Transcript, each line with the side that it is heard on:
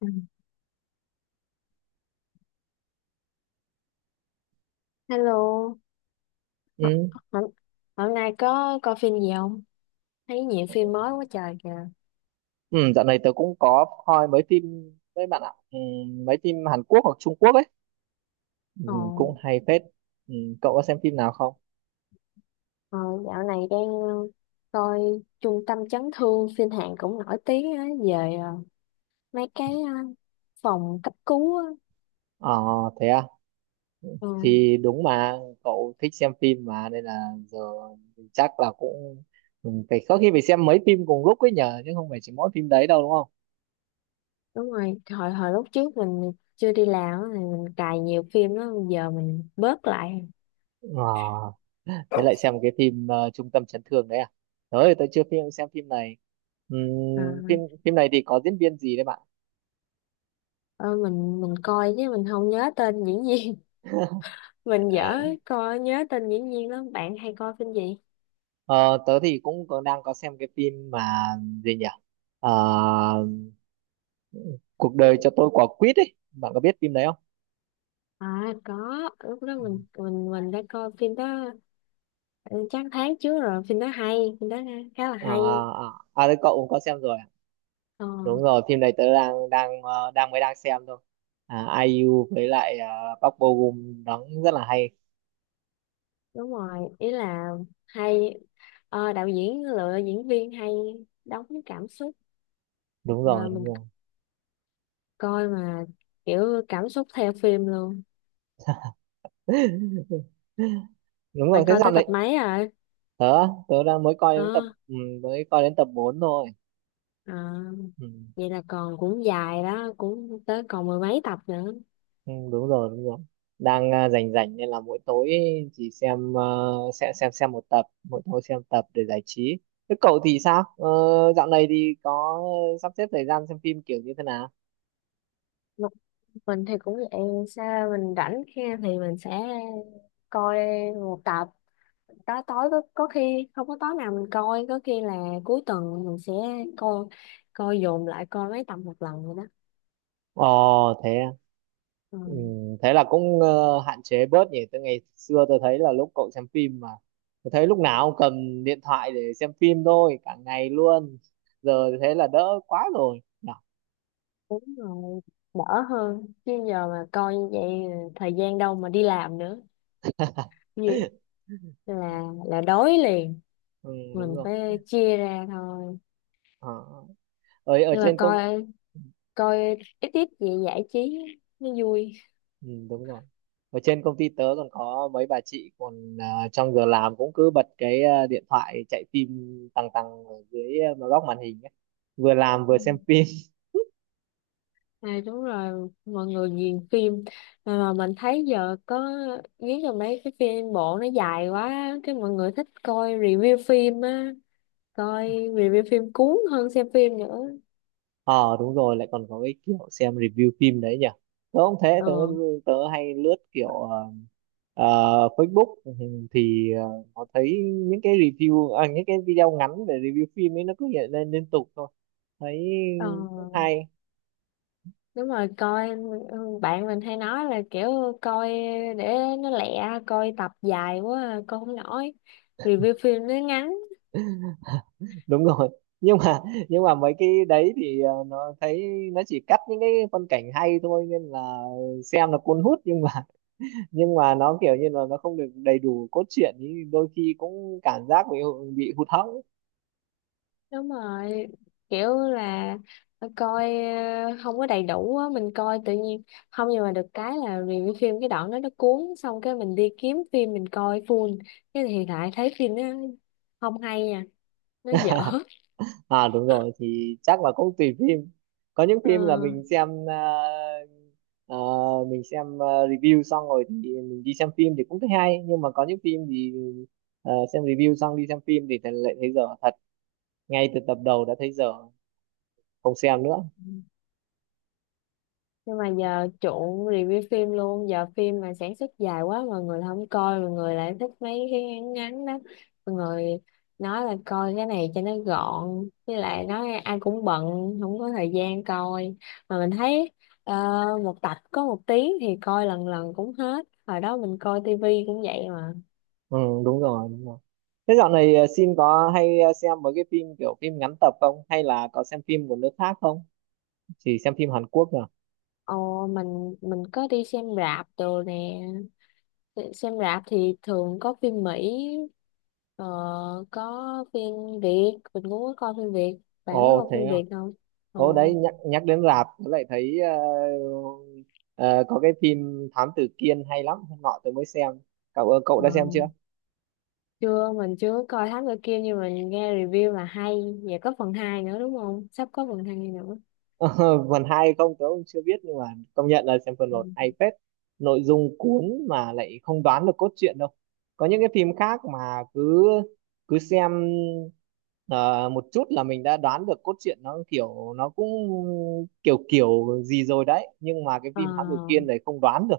left: Ừ. Hello, H-
right: Ừ.
left: hôm, hôm nay có coi phim gì không? Thấy nhiều phim mới quá trời kìa.
right: Ừ, dạo này tớ cũng có coi mấy phim với bạn ạ mấy phim Hàn Quốc hoặc Trung Quốc ấy, ừ,
left: Ồ,
right: cũng hay phết. ừ, Cậu có xem phim nào không?
left: ờ, dạo này đang coi Trung tâm chấn thương, phim Hàn cũng nổi tiếng á, về mấy cái phòng cấp cứu á.
right: ờ Thế à?
left: Ờ,
right: Thì đúng mà, cậu thích xem phim mà nên là giờ mình chắc là cũng phải có khi phải xem mấy phim cùng lúc ấy nhờ, chứ không phải chỉ mỗi phim đấy đâu, đúng không?
left: đúng rồi, hồi hồi lúc trước mình chưa đi làm á, thì mình cài nhiều phim đó, bây giờ mình bớt lại.
right: ờ Thế lại xem một cái phim Trung tâm chấn thương đấy à? Tới tớ chưa xem phim này.
left: Ờ,
right: Phim phim này thì có diễn viên gì đấy, bạn?
left: ờ, mình coi chứ mình không nhớ tên diễn viên. Mình dở coi nhớ tên diễn viên lắm. Bạn hay coi phim gì?
right: Ờ, Tớ thì cũng có, đang có xem cái phim mà gì nhỉ? Ờ, Cuộc đời cho tôi quả quýt ấy. Bạn có biết phim đấy không?
left: À có, lúc đó mình đã coi phim đó, ừ, chắc tháng trước rồi, phim đó hay, phim đó khá là
right: À,
left: hay.
right: à đấy, cậu cũng có xem rồi, à?
left: Ờ,
right: Đúng rồi, phim này tớ đang đang ờ, đang mới đang xem thôi. À, ai IU với lại Park Bo Gum đóng rất là hay.
left: đúng rồi, ý là hay, đạo diễn lựa diễn viên hay đóng với cảm xúc.
right: Đúng rồi,
left: À,
right: đúng
left: mình
right: rồi.
left: coi mà kiểu cảm xúc theo phim luôn.
right: Đúng rồi,
left: Bạn
right: thế
left: coi
right: sao
left: tới tập
right: đấy?
left: mấy rồi?
right: Tớ tớ đang mới coi
left: Ờ,
right: đến tập 4 thôi.
left: à,
right: Ừ.
left: vậy là còn cũng dài đó, cũng tới còn mười mấy tập nữa.
right: Ừ, đúng rồi, đúng rồi, rảnh rảnh nên là mỗi tối chỉ xem một tập mỗi tối, xem tập để giải trí. Thế cậu thì sao? Ờ, Dạo này thì có sắp xếp thời gian xem phim kiểu như thế nào?
left: Một mình thì cũng vậy, sao mình rảnh khi thì mình sẽ coi một tập, tối tối có khi không có tối nào mình coi, có khi là cuối tuần mình sẽ coi coi dồn lại coi mấy tập một lần rồi đó.
right: ờ Thế à?
left: Ừ,
right: Ừ, thế là cũng hạn chế bớt nhỉ. Từ ngày xưa tôi thấy là lúc cậu xem phim mà tôi thấy lúc nào cũng cầm điện thoại để xem phim thôi, cả ngày luôn. Giờ thì thế là đỡ quá rồi nhỉ?
left: đúng rồi, đỡ hơn chứ giờ mà coi như vậy thời gian đâu mà đi làm nữa. Vì- là đói liền,
right: Ừ, đúng
left: mình
right: rồi.
left: phải chia ra thôi.
right: ờ. Ở ở
left: Nhưng mà
right: trên công.
left: coi coi ít ít vậy giải trí nó vui.
right: Ừ, đúng rồi. Ở trên công ty tớ còn có mấy bà chị còn trong giờ làm cũng cứ bật cái điện thoại chạy phim tăng tăng ở dưới góc màn hình ấy. Vừa làm
left: Ừ.
right: vừa xem phim.
left: À, đúng rồi, mọi người ghiền phim, mà mình thấy giờ có, nghĩ là mấy cái phim bộ nó dài quá cái mọi người thích coi review phim á, coi review phim cuốn hơn xem phim nữa.
right: Ờ Đúng rồi, lại còn có cái kiểu xem review phim đấy nhỉ. Tớ không thế,
left: ờ
right: tớ tớ hay lướt kiểu à, Facebook, thì nó thấy những cái review, những cái video ngắn về review phim ấy nó cứ hiện lên liên tục thôi. Thấy
left: ờ
right: cũng hay.
left: đúng rồi, coi, ừ, bạn mình hay nói là kiểu coi để nó lẹ, coi tập dài quá à, coi không nổi, review phim nó ngắn.
right: Đúng rồi, nhưng mà nhưng mà mấy cái đấy thì nó thấy nó chỉ cắt những cái phân cảnh hay thôi nên là xem là cuốn hút, nhưng mà nó kiểu như là nó không được đầy đủ cốt truyện thì đôi khi cũng cảm giác bị hụt hẫng.
left: Đúng rồi, kiểu là coi không có đầy đủ á, mình coi tự nhiên không, nhưng mà được cái là review phim cái đoạn đó nó cuốn, xong cái mình đi kiếm phim mình coi full, cái thì lại thấy phim nó không hay nha, nó dở.
right: À, đúng rồi thì chắc là cũng tùy phim. Có những
left: Ờ.
right: phim là mình xem review xong rồi thì mình đi xem phim thì cũng thấy hay, nhưng mà có những phim thì xem review xong đi xem phim thì lại thấy dở thật, ngay từ tập đầu đã thấy dở, không xem nữa.
left: Nhưng mà giờ chuộng review phim luôn, giờ phim mà sản xuất dài quá mọi người không coi, mọi người lại thích mấy cái ngắn ngắn đó, mọi người nói là coi cái này cho nó gọn, với lại nói ai cũng bận, không có thời gian coi, mà mình thấy ờ, một tập có 1 tiếng thì coi lần lần cũng hết, hồi đó mình coi tivi cũng vậy mà.
right: Ừ, đúng rồi, đúng rồi. Thế dạo này Sim có hay xem mấy cái phim kiểu phim ngắn tập không, hay là có xem phim của nước khác không, chỉ xem phim Hàn Quốc à?
left: Ồ, mình có đi xem rạp đồ nè, xem rạp thì thường có phim Mỹ, ờ, có phim Việt, mình cũng có coi phim Việt, bạn có
right: Ồ,
left: coi
right: thế
left: phim
right: à?
left: Việt không? ờ,
right: Ồ, đấy, nhắc nhắc đến rạp tớ lại thấy ờ, có cái phim Thám Tử Kiên hay lắm. Hôm nọ tớ mới xem. Cậu cậu
left: ờ,
right: đã xem chưa?
left: chưa mình chưa có coi Thám Tử Kiên, nhưng mà mình nghe review là hay, và có phần 2 nữa đúng không, sắp có phần 2 nữa.
right: Ờ, phần hai không tớ cũng chưa biết, nhưng mà công nhận là xem phần
left: Ừ.
right: một hay phết. Nội dung cuốn mà lại không đoán được cốt truyện đâu. Có những cái phim khác mà cứ cứ xem ờ, một chút là mình đã đoán được cốt truyện, nó kiểu nó cũng kiểu kiểu gì rồi đấy, nhưng mà cái
left: ờ
right: phim Thám Tử Kiên này không đoán được.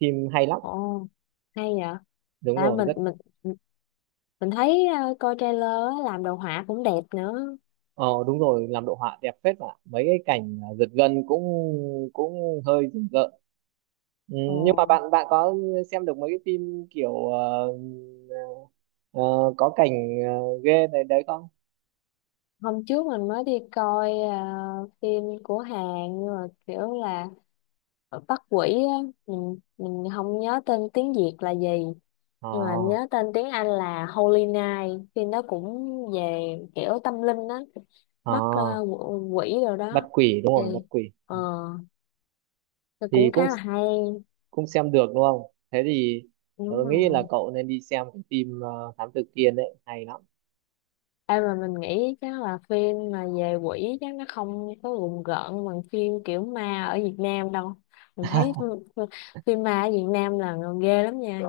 right: Phim hay lắm,
left: ồ hay vậy,
right: đúng
left: tại
right: rồi,
left: mình
right: rất.
left: mình mình thấy coi trailer á, làm đồ họa cũng đẹp nữa.
right: Ờ Đúng rồi, làm đồ họa đẹp phết mà. Mấy cái cảnh giật gân cũng cũng hơi rùng rợn. Ừ,
left: Ồ,
right: nhưng mà bạn bạn có xem được mấy cái phim kiểu ờ, có cảnh ghê đấy đấy không?
left: hôm trước mình mới đi coi phim của Hàn, nhưng mà kiểu là ở Bắc Quỷ á, mình không nhớ tên tiếng Việt là gì,
right: Ờ,
left: nhưng mà nhớ tên tiếng Anh là Holy Night, phim đó cũng về kiểu tâm linh đó,
right: ờ,
left: bắt quỷ rồi
right: bắt
left: đó,
right: quỷ đúng
left: thì,
right: rồi, bắt quỷ.
left: ờ
right: Ừ,
left: thì
right: thì
left: cũng
right: cũng
left: khá là hay.
right: cũng xem được đúng không? Thế thì tôi
left: Đúng
right: nghĩ là
left: rồi,
right: cậu nên đi xem cái phim Thám Tử Kiên đấy, hay lắm.
left: mà mình nghĩ chắc là phim mà về quỷ chắc nó không có rùng rợn bằng phim kiểu ma ở Việt Nam đâu, mình thấy phim phim ma ở Việt Nam là ghê lắm nha.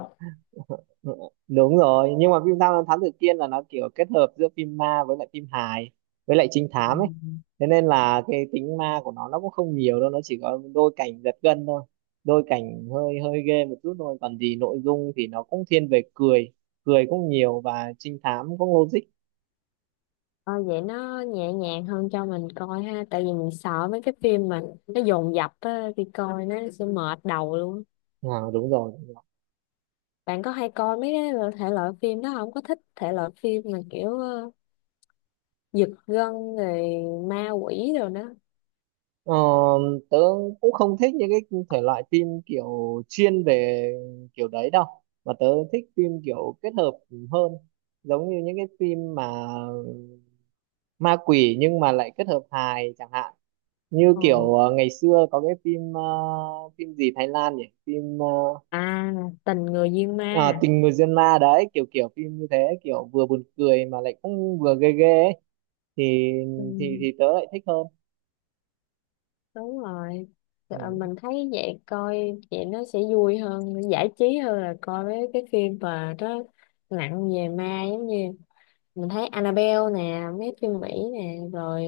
right: Ừ, đúng rồi, nhưng mà phim Tham Lam Thám Tử Kiên là nó kiểu kết hợp giữa phim ma với lại phim hài với lại trinh thám ấy. Thế nên là cái tính ma của nó cũng không nhiều đâu, nó chỉ có đôi cảnh giật gân thôi, đôi cảnh hơi hơi ghê một chút thôi. Còn gì nội dung thì nó cũng thiên về cười, cười cũng nhiều, và trinh thám cũng logic.
left: Ờ, vậy nó nhẹ nhàng hơn cho mình coi ha, tại vì mình sợ mấy cái phim mà nó dồn dập á, đi coi nó sẽ mệt đầu luôn.
right: À, đúng rồi.
left: Bạn có hay coi mấy cái thể loại phim đó không, có thích thể loại phim mà kiểu giật gân rồi ma quỷ rồi đó.
right: Ờ, Tớ cũng không thích những cái thể loại phim kiểu chuyên về kiểu đấy đâu, mà tớ thích phim kiểu kết hợp hơn, giống như những cái phim mà ma quỷ nhưng mà lại kết hợp hài chẳng hạn. Như
left: Ờ.
right: kiểu ngày xưa có cái phim phim gì Thái Lan nhỉ, phim
left: À, tình người duyên ma,
right: tình người duyên ma đấy, kiểu kiểu phim như thế, kiểu vừa buồn cười mà lại cũng vừa ghê ghê ấy. thì
left: ừ,
right: thì tớ lại thích hơn.
left: đúng rồi. Ờ,
right: Ừ.
left: mình thấy vậy, coi vậy nó sẽ vui hơn giải trí hơn là coi mấy cái phim mà nó nặng về ma, giống như mình thấy Annabelle nè, mấy phim Mỹ nè rồi,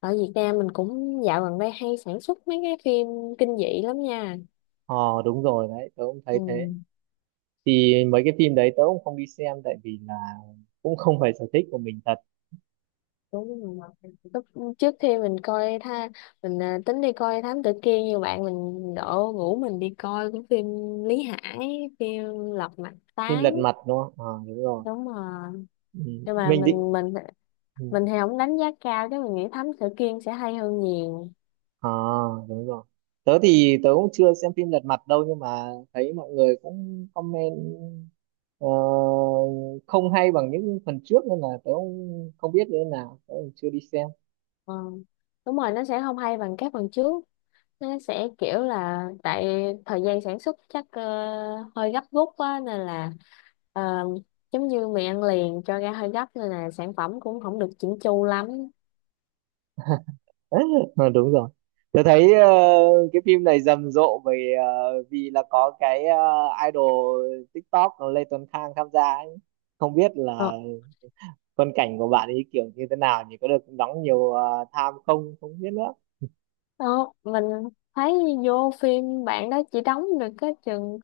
left: ở Việt Nam mình cũng dạo gần đây hay sản xuất mấy cái phim kinh dị lắm nha.
right: ờ Đúng rồi đấy, tớ cũng thấy thế.
left: Ừ,
right: Thì mấy cái phim đấy tớ cũng không đi xem, tại vì là cũng không phải sở thích của mình thật.
left: đúng rồi. Lúc trước khi mình coi mình, tính đi coi Thám Tử Kiên như bạn mình đổ ngủ, mình đi coi cái phim Lý Hải, phim Lật Mặt
right: Phim
left: Tám
right: lật mặt đúng không? Ờ, đúng rồi.
left: Đúng rồi,
right: Ừ.
left: nhưng mà
right: Mình định.
left: mình mình
right: Ừ.
left: mình thì không đánh giá cao, chứ mình nghĩ Thám Tử Kiên sẽ hay hơn nhiều.
right: À, đúng rồi, tớ thì tớ cũng chưa xem phim lật mặt đâu, nhưng mà thấy mọi người cũng comment ờ, không hay bằng những phần trước nên là tớ cũng không biết như thế nào, tớ cũng chưa đi xem.
left: Ờ, đúng rồi, nó sẽ không hay bằng các phần trước, nó sẽ kiểu là tại thời gian sản xuất chắc hơi gấp rút quá, nên là ờ, giống như mì ăn liền cho ra hơi gấp, nên là sản phẩm cũng không được chỉnh chu lắm.
right: Ờ, đúng rồi. Tôi thấy cái phim này rầm rộ vì là có cái idol TikTok Lê Tuấn Khang tham gia ấy. Không biết
left: Ờ,
right: là phân cảnh của bạn ấy kiểu như thế nào nhỉ, có được đóng nhiều tham không, không biết nữa.
left: đó, mình thấy vô phim bạn đó chỉ đóng được cái chừng,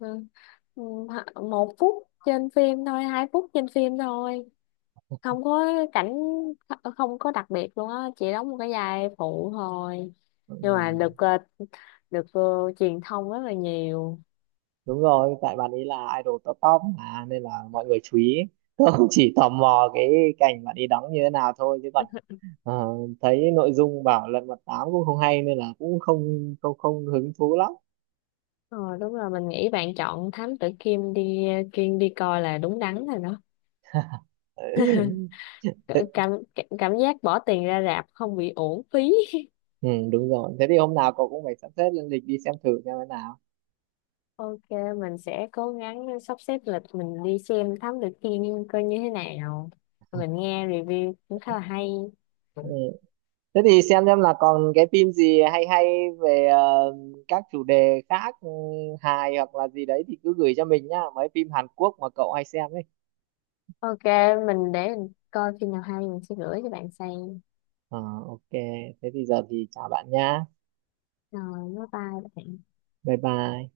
left: ừ, 1 phút trên phim thôi, 2 phút trên phim thôi, không có cảnh, không có đặc biệt luôn á, chỉ đóng một cái vai phụ thôi,
right: Ừ.
left: nhưng mà được truyền thông rất là nhiều.
right: Đúng rồi, tại bạn ấy là idol top top mà nên là mọi người chú ý. Tôi cũng chỉ tò mò cái cảnh bạn ấy đóng như thế nào thôi, chứ còn ờ, thấy nội dung bảo Lật Mặt Tám cũng không hay nên là cũng không không không hứng thú lắm.
left: Ờ, đúng rồi, mình nghĩ bạn chọn Thám Tử Kiên đi, Kiên đi coi là đúng đắn rồi đó. Cả- cảm cảm giác bỏ tiền ra rạp không bị uổng phí.
right: Ừ, đúng rồi, thế thì hôm nào cậu cũng phải sắp xếp lên lịch đi xem thử xem thế nào.
left: Ok, mình sẽ cố gắng sắp xếp lịch mình đi xem Thám Tử Kiên coi như thế nào, mình nghe review cũng khá là hay.
right: Ừ. Thế thì xem là còn cái phim gì hay hay về các chủ đề khác, hài hoặc là gì đấy thì cứ gửi cho mình nhá, mấy phim Hàn Quốc mà cậu hay xem ấy.
left: Ok, mình để mình coi phim nào hay mình sẽ gửi cho bạn xem.
right: Ờ, ok, thế thì giờ thì chào bạn nhá.
left: Rồi bye bye bạn.
right: Bye bye.